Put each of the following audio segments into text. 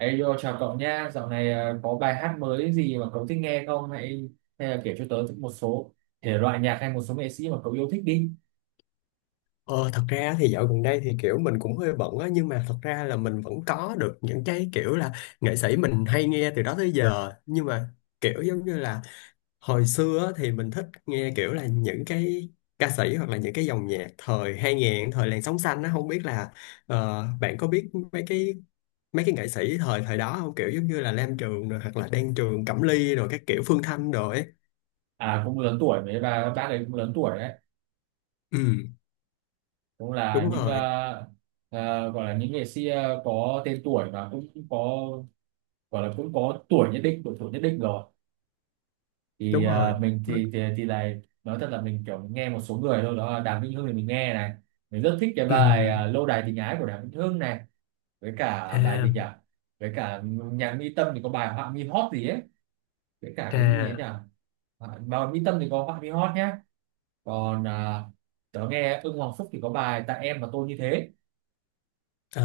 Ê, yo, chào cậu nhá. Dạo này có bài hát mới gì mà cậu thích nghe không? Hay hay là kể cho tớ một số thể loại nhạc hay một số nghệ sĩ mà cậu yêu thích đi. Ờ, Thật ra thì dạo gần đây thì mình cũng hơi bận á, nhưng mà thật ra là mình vẫn có được những cái kiểu là nghệ sĩ mình hay nghe từ đó tới giờ. Nhưng mà kiểu giống như là hồi xưa á, thì mình thích nghe kiểu là những cái ca sĩ hoặc là những cái dòng nhạc thời hai nghìn, thời làn sóng xanh á. Không biết là bạn có biết mấy cái nghệ sĩ thời thời đó không, kiểu giống như là Lam Trường rồi hoặc là Đan Trường, Cẩm Ly rồi các kiểu Phương Thanh rồi ấy. À, cũng lớn tuổi mấy và bác ấy cũng lớn tuổi đấy. Ừ, Cũng là đúng những rồi, gọi là những nghệ sĩ có tên tuổi và cũng có gọi là cũng có tuổi nhất định, độ tuổi nhất định rồi. Đúng rồi. Mình thì này, nói thật là mình kiểu nghe một số người thôi, đó là Đàm Vĩnh Hưng thì mình nghe này. Mình rất thích cái Ừ. bài Lâu đài tình ái của Đàm Vĩnh Hưng này, với cả bài À, gì nhỉ, với cả nhà Mỹ Tâm thì có bài Họa mi hót gì ấy, với cả cái gì ấy nhỉ. à. Bài Mỹ Tâm thì có Họa mi hót nhá. Còn tớ nghe Ưng Hoàng Phúc thì có bài Tại em và Tôi như thế. Ờ,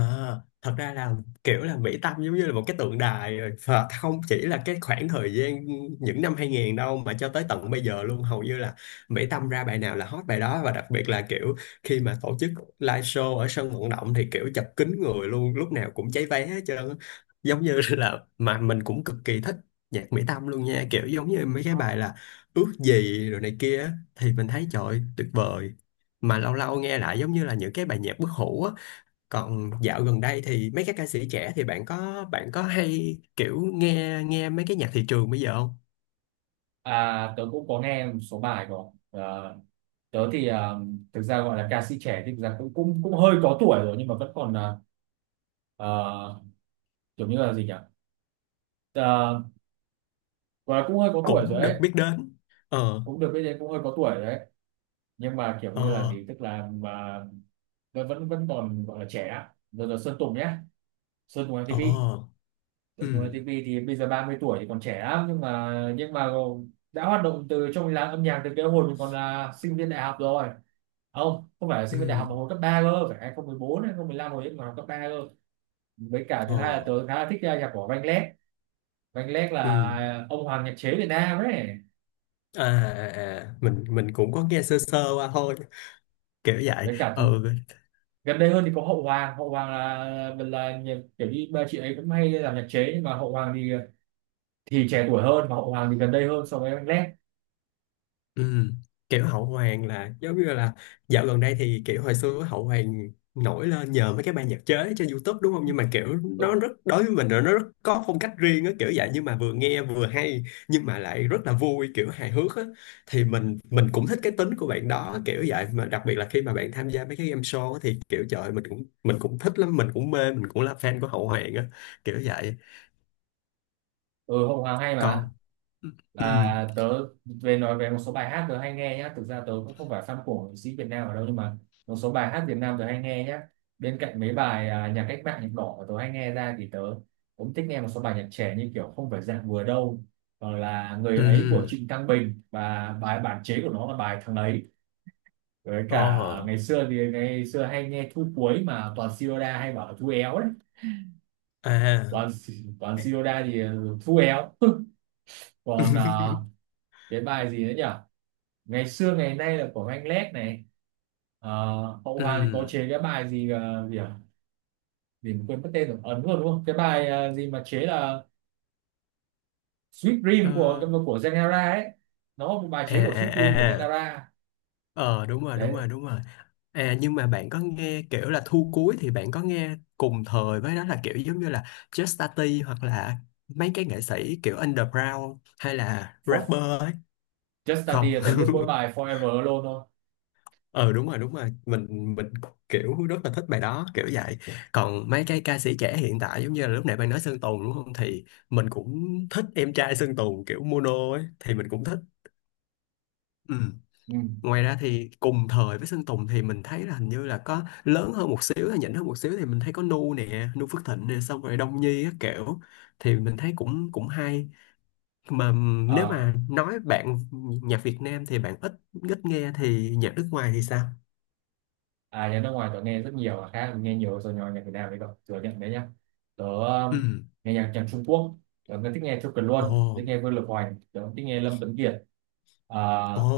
thật ra là kiểu là Mỹ Tâm giống như là một cái tượng đài rồi, và không chỉ là cái khoảng thời gian những năm 2000 đâu mà cho tới tận bây giờ luôn. Hầu như là Mỹ Tâm ra bài nào là hot bài đó, và đặc biệt là kiểu khi mà tổ chức live show ở sân vận động thì kiểu chật kín người luôn, lúc nào cũng cháy vé hết trơn á. Giống như là mà mình cũng cực kỳ thích nhạc Mỹ Tâm luôn nha, kiểu giống như mấy cái bài là ước gì rồi này kia á, thì mình thấy trời ơi, tuyệt vời. Mà lâu lâu nghe lại giống như là những cái bài nhạc bất hủ á. Còn dạo gần đây thì mấy các ca sĩ trẻ thì bạn có hay kiểu nghe nghe mấy cái nhạc thị trường bây giờ không? À, tớ cũng có nghe một số bài của tớ thì thực ra gọi là ca sĩ trẻ thì thực ra cũng cũng cũng hơi có tuổi rồi, nhưng mà vẫn còn à, kiểu như là gì nhỉ, à, gọi là cũng hơi có tuổi rồi Cũng được đấy, biết đến. Ờ, cũng được biết đến, cũng hơi có tuổi rồi đấy. Nhưng mà kiểu như là ờ, gì, tức là mà nó vẫn vẫn còn gọi là trẻ rồi, là Sơn Tùng nhé. Sơn Tùng ờ, MTP. ừ, Sơn Tùng MTP thì bây giờ 30 tuổi thì còn trẻ lắm, nhưng mà đã hoạt động từ trong làng âm nhạc từ cái hồi mình còn là sinh viên đại học rồi. Không, không phải là ừ, sinh viên đại học mà hồi cấp 3 cơ, phải 2014, 2015, hồi ấy còn học cấp 3 cơ. Với cả thứ ờ, hai là tớ khá là thích nhạc của Vanillec. Vanillec ừ. là ông hoàng nhạc chế Việt Nam ấy. À, à, à, mình cũng có nghe sơ sơ qua thôi, kiểu vậy. Với cả thứ Ừ. gần đây hơn thì có Hậu Hoàng. Hậu Hoàng là kiểu như ba chị ấy cũng hay làm nhạc chế, nhưng mà Hậu Hoàng thì trẻ tuổi hơn. Mà Hậu Hoàng thì gần đây hơn so với anh Lét. Ừ. Kiểu Hậu Hoàng là giống như là dạo gần đây thì kiểu hồi xưa Hậu Hoàng nổi lên nhờ mấy cái ban nhạc chế trên YouTube đúng không, nhưng mà kiểu nó Ừ, rất, đối với mình là nó rất có phong cách riêng á, kiểu vậy. Nhưng mà vừa nghe vừa hay nhưng mà lại rất là vui, kiểu hài hước á, thì mình ừ, cũng thích cái tính của bạn đó, kiểu vậy. Mà đặc biệt là khi mà bạn tham gia mấy cái game show á, thì kiểu trời ơi, mình cũng thích lắm, mình cũng mê, mình cũng là fan của Hậu Hoàng á, kiểu vậy. ừ, Hậu Hoàng hay mà. Còn ừ, Tớ về nói về một số bài hát tớ hay nghe nhá. Thực ra tớ cũng không phải fan của nghệ sĩ Việt Nam ở đâu, nhưng mà một số bài hát Việt Nam tớ hay nghe nhá. Bên cạnh mấy bài nhạc cách mạng, nhạc đỏ mà tớ hay nghe ra thì tớ cũng thích nghe một số bài nhạc trẻ như kiểu Không phải dạng vừa đâu, hoặc là ừ, Người ấy của ừ, Trịnh Thăng Bình và bài bản chế của nó là bài Thằng ấy. Với ờ, cả ngày xưa thì ngày xưa hay nghe Thu cuối, mà toàn Sirona hay bảo là Thu éo đấy. à. Còn còn Shinoda thì Thu éo. Còn cái bài gì nữa nhỉ, Ngày xưa ngày nay là của anh Lét này. Ờ, Hậu Hoàng thì có Ừm, chế cái bài gì gì à, gì mà quên mất tên rồi, ấn luôn đúng không, cái bài gì mà chế là Sweet Dream ờ, của Genera ấy, nó một bài à, chế của à, Sweet à, Dream của à. Genera Ờ đúng rồi, đúng đấy. rồi, đúng rồi. À nhưng mà bạn có nghe kiểu là thu cuối, thì bạn có nghe cùng thời với đó là kiểu giống như là Just Tati hoặc là mấy cái nghệ sĩ kiểu underground hay là For rapper ấy. Just Không. Started tớ biết mỗi bài Forever Alone thôi. Ờ đúng rồi, đúng rồi. Mình kiểu rất là thích bài đó, kiểu vậy. Còn mấy cái ca sĩ trẻ hiện tại giống như là lúc nãy bạn nói Sơn Tùng đúng không? Thì mình cũng thích em trai Sơn Tùng kiểu mono ấy, thì mình cũng thích. Ừ. Ừ. Ngoài ra thì cùng thời với Sơn Tùng thì mình thấy là hình như là có lớn hơn một xíu, hay nhỉnh hơn một xíu, thì mình thấy có Nu nè, Nu Phước Thịnh nè, xong rồi Đông Nhi các kiểu, thì mình thấy cũng cũng hay. Mà nếu À. mà nói bạn nhạc Việt Nam thì bạn ít ít nghe, thì nhạc nước ngoài thì sao? À, nhạc nước ngoài tớ nghe rất nhiều, khác nghe nhiều rồi nhỏ nhạc Việt Nam đấy, cậu thừa nhận đấy nhá. Tớ Ừ. nghe nhạc nhạc Trung Quốc, tớ cũng thích nghe Châu Kiệt Ồ, Luân, thích nghe Vương Lực Hoành, tớ cũng thích nghe Lâm Tuấn Kiệt, à,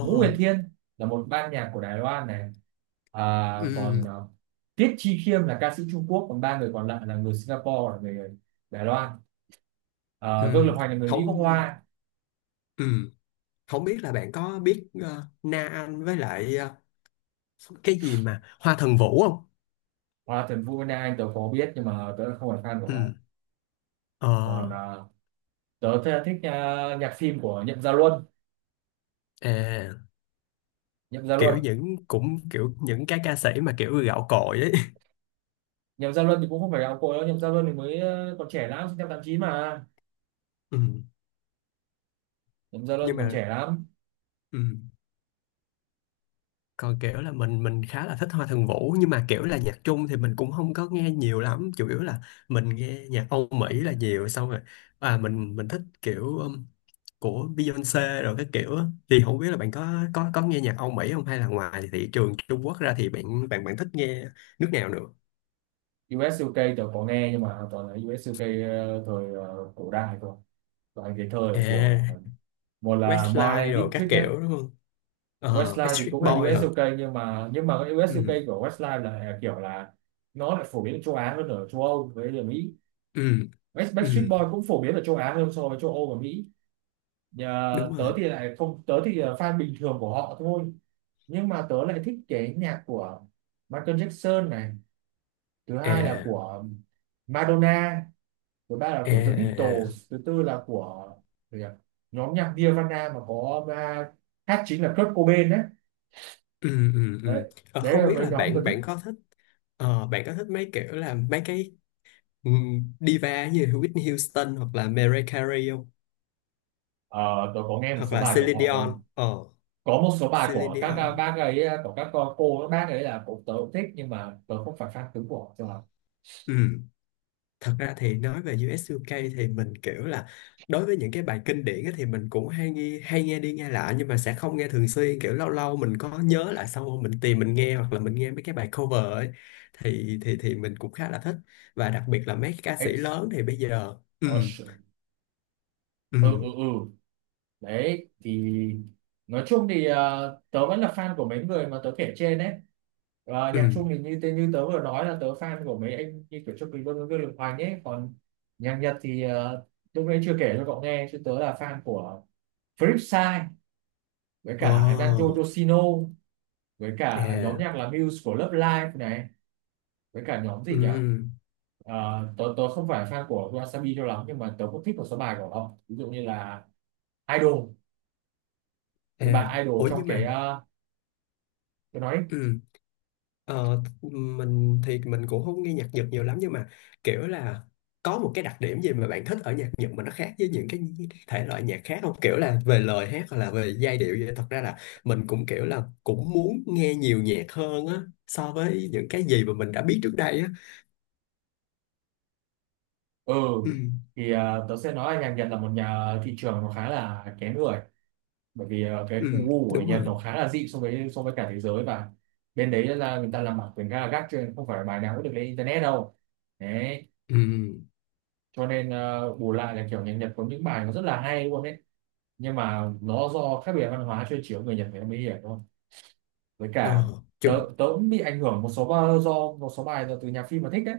Ngũ Huyền Thiên là một ban nhạc của Đài Loan này. à, Ừ, còn Tiết Chi Khiêm là ca sĩ Trung Quốc, còn ba người còn lại là người Singapore, là người Đài Loan. Vương Lực ừ. Hoành là người Mỹ gốc Không. Hoa. Ừ. Không biết là bạn có biết Na Anh với lại ờ, cái gì mà Hoa Thần Vũ không? Hoặc là Trần Vũ Vân Anh tớ có biết nhưng mà tớ không phải fan của họ. Ừ. Ờ, Còn tớ thích nhạc phim của Nhậm Gia Luân. à, Nhậm Gia Luân. kiểu những cũng kiểu những cái ca sĩ mà kiểu gạo cội ấy. Nhậm Gia Luân thì cũng không phải gạo cội đâu. Nhậm Gia Luân thì mới còn trẻ lắm, sinh năm 89 mà. Ừ. Nhậm Gia Luân thì Nhưng còn mà trẻ lắm. ừ. Còn kiểu là mình khá là thích Hoa Thượng Vũ, nhưng mà kiểu là nhạc Trung thì mình cũng không có nghe nhiều lắm, chủ yếu là mình nghe nhạc Âu Mỹ là nhiều. Xong rồi à, mình thích kiểu của Beyoncé rồi cái kiểu á. Thì không biết là bạn có có nghe nhạc Âu Mỹ không, hay là ngoài thị trường Trung Quốc ra thì bạn bạn bạn thích nghe nước nào nữa. US UK tớ có nghe, nhưng mà toàn là US UK thời cổ đại thôi, toàn cái thời của, À, một là Westlife Marlene rồi các Dietrich nhé. kiểu đúng không, ờ Westlife thì Backstreet cũng là Boy US hả, UK, nhưng mà cái US UK ừ, của Westlife là kiểu là nó lại phổ biến ở châu Á hơn ở châu Âu với ở Mỹ. ừ, West Backstreet ừ, Boy cũng phổ biến ở châu Á hơn so với châu Âu và Mỹ. Nhà, đúng rồi, tớ thì lại không, tớ thì là fan bình thường của họ thôi. Nhưng mà tớ lại thích cái nhạc của Michael Jackson này, thứ hai là à, của Madonna, thứ ba là à, của The à, à, Beatles, thứ tư là của gì nhỉ? Nhóm nhạc Nirvana mà có hát chính là Kurt Cobain đấy. ừ, ừ, ừ. Đấy, Ờ, đấy không là biết cái là nhóm tôi bạn thích. bạn có thích ờ, bạn có thích mấy kiểu là mấy cái diva như Whitney Houston hoặc là Mariah Carey không, Ờ, tôi có nghe một hoặc số là bài Celine của họ Dion, không, ờ có một số bài Celine của các Dion. bác ấy, của các các bác ấy là cũng, tớ cũng thích nhưng mà tớ không phải fan cứng của họ cho lắm. Ừ, thật ra thì nói về US UK thì mình kiểu là đối với những cái bài kinh điển á thì mình cũng hay nghe, hay nghe đi nghe lại, nhưng mà sẽ không nghe thường xuyên, kiểu lâu lâu mình có Của nhớ lại xong rồi mình tìm mình nghe, hoặc là mình nghe mấy cái bài cover ấy, thì mình cũng khá là thích. Và đặc biệt là mấy ca sĩ X, lớn thì bây giờ ừ, Ocean. ừ, Ừ, ừ, ừ, đấy thì nói chung thì tớ vẫn là fan của mấy người mà tớ kể trên đấy. Ờ, ừ, nhạc Trung thì như tớ vừa nói là tớ fan của mấy anh như kiểu Châu Quỳ Vương, Vương Lực hoàng ấy. Còn nhạc Nhật thì lúc nãy chưa kể cho cậu nghe chứ, tớ là fan của Flipside, với ồ, cả Nanjo Yoshino, với cả nhóm à, nhạc là Muse của Love Live này, với cả nhóm ừ, gì nhỉ. Ờ, tớ tớ không phải fan của Wasabi cho lắm, nhưng mà tớ cũng thích một số bài của họ, ví dụ như là Idol. à, Cái bài Idol ủa trong nhưng cái mà tớ nói. ừ. Ờ, mình thì mình cũng không nghe nhạc Nhật nhiều lắm, nhưng mà kiểu là có một cái đặc điểm gì mà bạn thích ở nhạc Nhật mà nó khác với những cái thể loại nhạc khác không? Kiểu là về lời hát hoặc là về giai điệu vậy. Thật ra là mình cũng kiểu là cũng muốn nghe nhiều nhạc hơn á, so với những cái gì mà mình đã biết trước đây á. Ừ, Ừ, thì tớ sẽ nói là nhạc Nhật là một nhà thị trường nó khá là kén người, bởi vì cái khu ừ, gu của đúng Nhật rồi. nó khá là dị so với cả thế giới. Và bên đấy là người ta làm bản quyền khá là gắt, cho nên không phải bài nào cũng được lên internet đâu đấy. Ừ, Cho nên bù lại là kiểu nhạc Nhật có những bài nó rất là hay luôn đấy. Nhưng mà nó do khác biệt văn hóa, chơi chiếu người Nhật người ta mới hiểu thôi. Với cả ờ, tớ chứ, tớ cũng bị ảnh hưởng một số do một số bài, do từ nhạc phim mà thích đấy.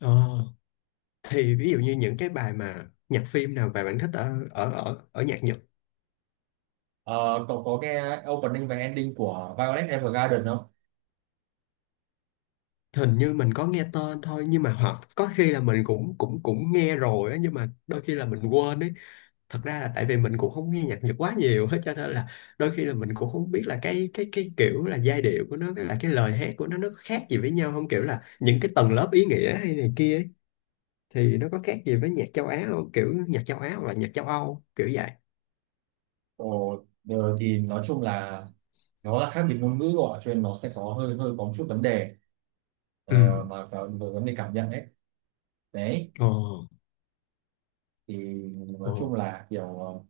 ờ. Thì ví dụ như những cái bài mà nhạc phim nào mà bạn thích ở ở ở ở nhạc Nhật? Ờ, cậu có nghe opening và ending của Violet Evergarden không? Hình như mình có nghe tên thôi, nhưng mà hoặc có khi là mình cũng cũng cũng nghe rồi á, nhưng mà đôi khi là mình quên ấy. Thật ra là tại vì mình cũng không nghe nhạc Nhật quá nhiều hết, cho nên là đôi khi là mình cũng không biết là cái kiểu là giai điệu của nó với là cái lời hát của nó có khác gì với nhau không, kiểu là những cái tầng lớp ý nghĩa hay này kia ấy, thì nó có khác gì với nhạc châu Á không, kiểu nhạc châu Á hoặc là nhạc châu Âu, kiểu vậy. Ồ, giờ thì nói chung là nó là khác biệt ngôn ngữ rồi, cho nên nó sẽ có hơi hơi có một chút vấn đề, Ừ, mà về vấn đề cảm nhận đấy. Đấy ồ, thì nói ồ, chung là kiểu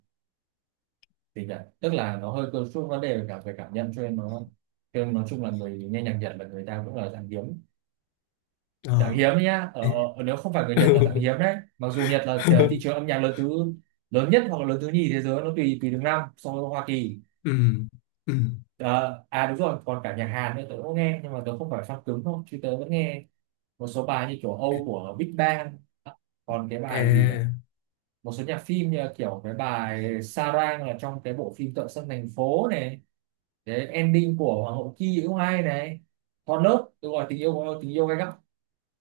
gì nhỉ, tức là nó hơi có chút vấn đề về cả về cảm nhận, cho nên nói chung là người nghe nhạc Nhật là người ta cũng là dạng hiếm. Dạng ờ. hiếm đấy nhá, Ê. Nếu không phải người Nhật là dạng hiếm đấy, mặc dù Nhật là thị trường âm nhạc lớn nhất hoặc là lớn thứ nhì thế giới, nó tùy tùy từng năm so với Hoa Kỳ. Ừ, ừ, Ờ, à đúng rồi, còn cả nhạc Hàn nữa tớ cũng nghe, nhưng mà tớ không phải fan cứng thôi, chứ tớ vẫn nghe một số bài như kiểu Âu của Big Bang. À, còn cái bài gì này, à, một số nhạc phim như là kiểu cái bài Sarang là trong cái bộ phim Tợ Sân Thành Phố này, cái ending của Hoàng hậu Ki cũng hay này. Con lớp tôi gọi tình yêu của tình yêu gay gắt,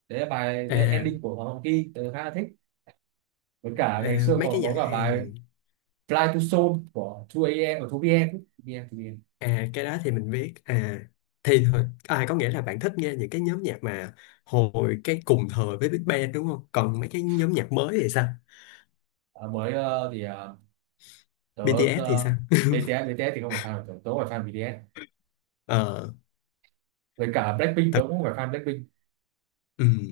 đấy là bài, đấy là à. ending của Hoàng hậu Ki tớ khá là thích. Với cả ngày À, xưa mấy cái còn có nhạc cả bài Hàn, Fly to Seoul của hai A am của 2PM, Em pm 2PM. à cái đó thì mình biết à, thì thôi. À có nghĩa là bạn thích nghe những cái nhóm nhạc mà hồi cái cùng thời với Big Bang đúng không, còn mấy cái nhóm nhạc mới thì sao? Mới thì tớ BTS thì sao? BTS. BTS thì không phải fan của tớ, tớ phải fan BTS, Ờ với cả Blackpink tớ thật cũng phải fan Blackpink. ừm,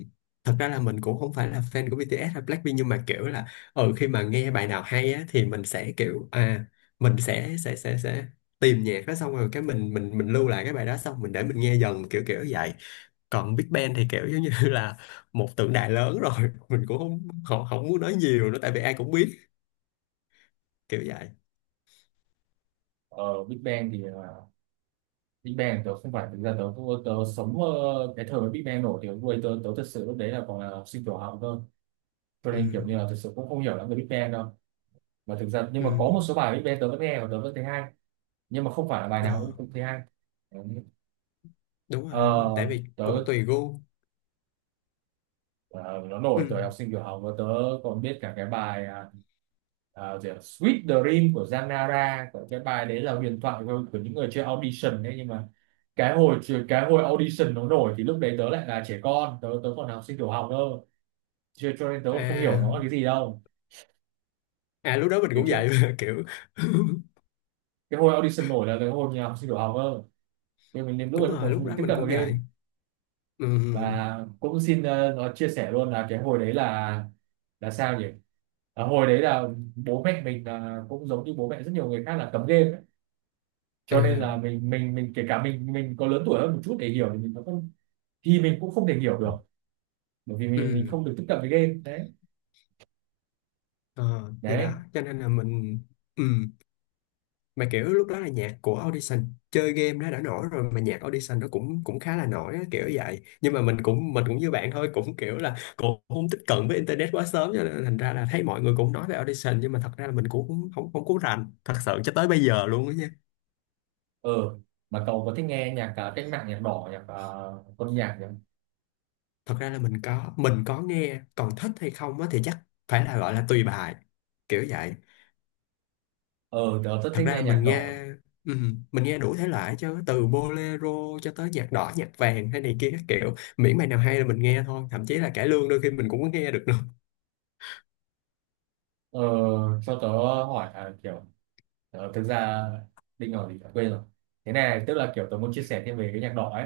thật ra là mình cũng không phải là fan của BTS hay Blackpink, nhưng mà kiểu là ở khi mà nghe bài nào hay á, thì mình sẽ kiểu à, mình sẽ tìm nhạc đó, xong rồi cái mình lưu lại cái bài đó, xong mình để mình nghe dần kiểu, kiểu vậy. Còn Big Bang thì kiểu giống như là một tượng đài lớn rồi, mình cũng không không, không muốn nói nhiều nữa tại vì ai cũng biết, kiểu vậy. Ờ, Big Bang thì Big Bang tớ không phải, thực ra tớ tớ sống cái thời mà Big Bang nổi thì lúc ấy tớ tớ thực sự lúc đấy là còn là học sinh tiểu học cơ, cho Ừ, nên kiểu như là thực sự cũng không hiểu lắm về Big Bang đâu. Mà thực ra nhưng mà có một ừ. số bài Big Bang tớ vẫn nghe và tớ vẫn thấy hay, nhưng mà không phải là bài nào cũng Ờ, cũng thấy hay. Đấy. đúng rồi, đúng rồi, tại ờ, vì tớ cũng tùy gu. Ờ, nó Ừ, nổi thời học sinh tiểu học và còn biết cả cái bài gì ạ? Sweet Dream của Zanara. Còn cái bài đấy là huyền thoại của những người chơi audition đấy, nhưng mà cái hồi cái hồi audition nó nổi thì lúc đấy tớ lại là trẻ con, tớ tớ còn là học sinh tiểu học cơ, cho nên tớ còn không hiểu nó là cái à, gì đâu. à lúc đó mình cái cũng chuyện vậy kiểu. cái hồi audition nổi là cái hồi nhà học sinh tiểu học cơ, nhưng mình đến lúc Đúng ấy cũng rồi, còn lúc không được đó tiếp mình cận vào cũng game. vậy. Ừ, Và cũng xin nó chia sẻ luôn là cái hồi đấy là sao nhỉ Ờ, hồi đấy là bố mẹ mình là cũng giống như bố mẹ rất nhiều người khác là cấm game ấy. Cho nên là à, mình kể cả mình có lớn tuổi hơn một chút để hiểu thì mình cũng không thể hiểu được, bởi vì ừ, mình không được tiếp cận với game đấy. ờ, thì đó Đấy. cho nên là mình ừ. Mà kiểu lúc đó là nhạc của Audition chơi game nó đã nổi rồi, mà nhạc Audition nó cũng cũng khá là nổi á, kiểu vậy. Nhưng mà mình cũng như bạn thôi, cũng kiểu là cũng không tiếp cận với internet quá sớm, cho nên thành ra là thấy mọi người cũng nói về Audition, nhưng mà thật ra là mình cũng không không không có rành thật sự cho tới bây giờ luôn á nha. Ờ, mà cậu có thích nghe nhạc cách mạng, nhạc đỏ, nhạc quân nhạc nhỉ? Thật ra là mình có nghe, còn thích hay không á thì chắc phải là gọi là tùy bài, kiểu vậy. Ờ, tớ rất Thật thích ra nghe nhạc đỏ. Mình nghe đủ thể loại chứ, từ bolero cho tới nhạc đỏ nhạc vàng hay này kia các kiểu, miễn bài nào hay là mình nghe thôi, thậm chí là cải lương đôi khi mình cũng có nghe được nữa. Ờ, cho tớ hỏi là kiểu Ờ, thực ra Đinh rồi thì quên rồi thế này, tức là kiểu tớ muốn chia sẻ thêm về cái nhạc đỏ ấy.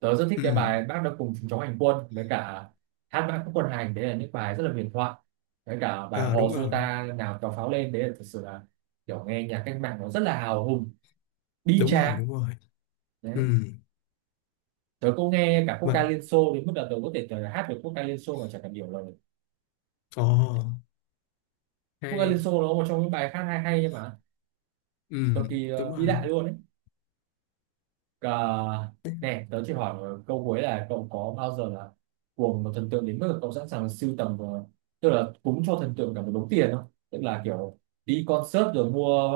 Tớ rất thích cái Ừm, bài Bác Đã Cùng Chúng Cháu Hành Quân, với cả Hát Mãi Các Quân Hành, đấy là những bài rất là huyền thoại. Với cả bài ờ Hò đúng Dô rồi, Ta Nào Tàu Pháo Lên, đấy là thật sự là kiểu nghe nhạc cách mạng nó rất là hào hùng, bi đúng rồi, tráng. đúng rồi. Đấy. Ừm, Tớ cũng nghe cả quốc ca mà Liên Xô, đến mức là tớ có thể, tớ hát được quốc ca Liên Xô mà chẳng cần hiểu lời. ồ Quốc ca Liên hay. Xô nó là một trong những bài hát hay hay mà cực Ừm, kỳ đúng vĩ rồi. đại luôn ấy. Ờ, nè tớ chỉ hỏi câu cuối là cậu có bao giờ là cuồng một thần tượng đến mức là cậu sẵn sàng sưu tầm và- tức là cúng cho thần tượng cả một đống tiền không? Tức là kiểu đi concert rồi mua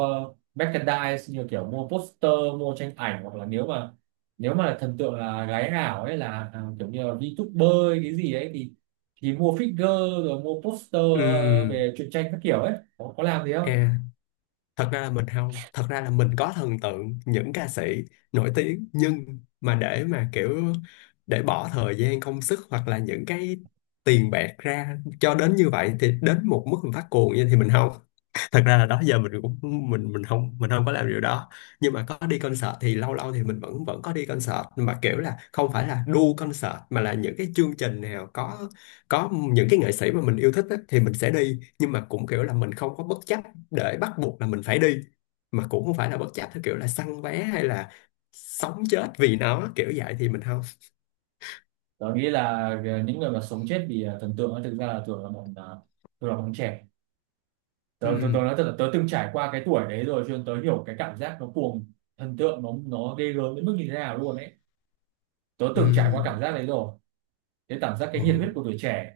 merchandise, như kiểu mua poster, mua tranh ảnh, hoặc là nếu mà thần tượng là gái ảo ấy, là à, kiểu như là VTuber ấy, cái gì ấy, thì mua figure rồi mua poster, Ừm, về truyện tranh các kiểu ấy, có làm gì không? à thật ra là mình không thật ra là mình có thần tượng những ca sĩ nổi tiếng, nhưng mà để mà kiểu để bỏ thời gian công sức hoặc là những cái tiền bạc ra cho đến như vậy, thì đến một mức mình phát cuồng như thì mình không. Thật ra là đó giờ mình không, mình không có làm điều đó. Nhưng mà có đi concert thì lâu lâu thì mình vẫn vẫn có đi concert, mà kiểu là không phải là đu concert mà là những cái chương trình nào có những cái nghệ sĩ mà mình yêu thích á, thì mình sẽ đi. Nhưng mà cũng kiểu là mình không có bất chấp để bắt buộc là mình phải đi, mà cũng không phải là bất chấp theo kiểu là săn vé hay là sống chết vì nó, kiểu vậy thì mình không. Tớ nghĩ là những người mà sống chết vì thần tượng ấy, thực ra là thường là bọn trẻ. Tớ tớ tớ Ừ, nói thật là tớ từng trải qua cái tuổi đấy rồi, cho nên tớ hiểu cái cảm giác nó cuồng thần tượng nó ghê gớm đến mức như thế nào luôn ấy. Tớ ừ, từng trải qua cảm giác đấy rồi, cái cảm giác, cái ồ. nhiệt huyết của tuổi trẻ.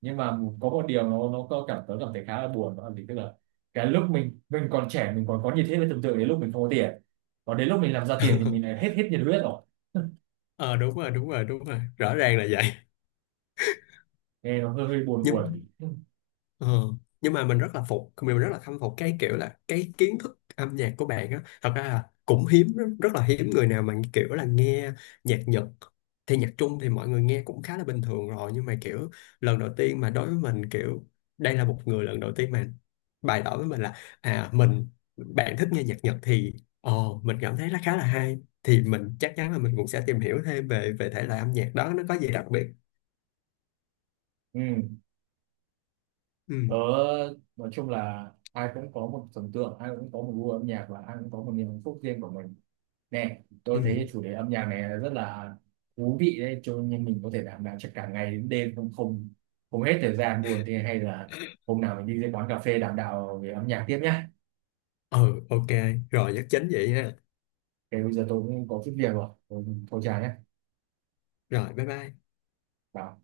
Nhưng mà có một điều nó có cảm tớ cảm thấy khá là buồn, đó là gì, tức là cái lúc mình còn trẻ, mình còn có nhiệt huyết với thần tượng đến lúc mình không có tiền, còn đến lúc mình làm ra tiền thì mình lại hết hết nhiệt huyết rồi. Ờ đúng rồi, đúng rồi, đúng rồi, rõ ràng là vậy. Nghe nó hơi hơi buồn Nhưng buồn. Ờ, nhưng mà mình rất là phục, mình rất là khâm phục cái kiểu là cái kiến thức âm nhạc của bạn á. Thật ra là cũng hiếm, rất, rất là hiếm người nào mà kiểu là nghe nhạc Nhật. Thì nhạc Trung thì mọi người nghe cũng khá là bình thường rồi, nhưng mà kiểu lần đầu tiên mà đối với mình kiểu đây là một người lần đầu tiên mà bày tỏ với mình là à bạn thích nghe nhạc Nhật, thì ờ mình cảm thấy nó khá là hay, thì mình chắc chắn là mình cũng sẽ tìm hiểu thêm về về thể loại âm nhạc đó nó có gì đặc biệt. Ừ. Tớ Ừ, nói chung là ai cũng có một thần tượng, ai cũng có một gu âm nhạc và ai cũng có một niềm hạnh phúc riêng của mình. Nè, ừ, tôi thấy chủ đề âm nhạc này là rất là thú vị đấy, cho nên mình có thể đảm bảo cho cả ngày đến đêm không không không hết thời gian buồn thế, hay là hôm nào mình đi ra quán cà phê đảm đạo về âm nhạc tiếp nhá. ừ, ok, rồi nhắc chính vậy ha. Thế bây giờ tôi cũng có chút việc rồi, thôi chào nhé. Rồi, bye bye. Bảo.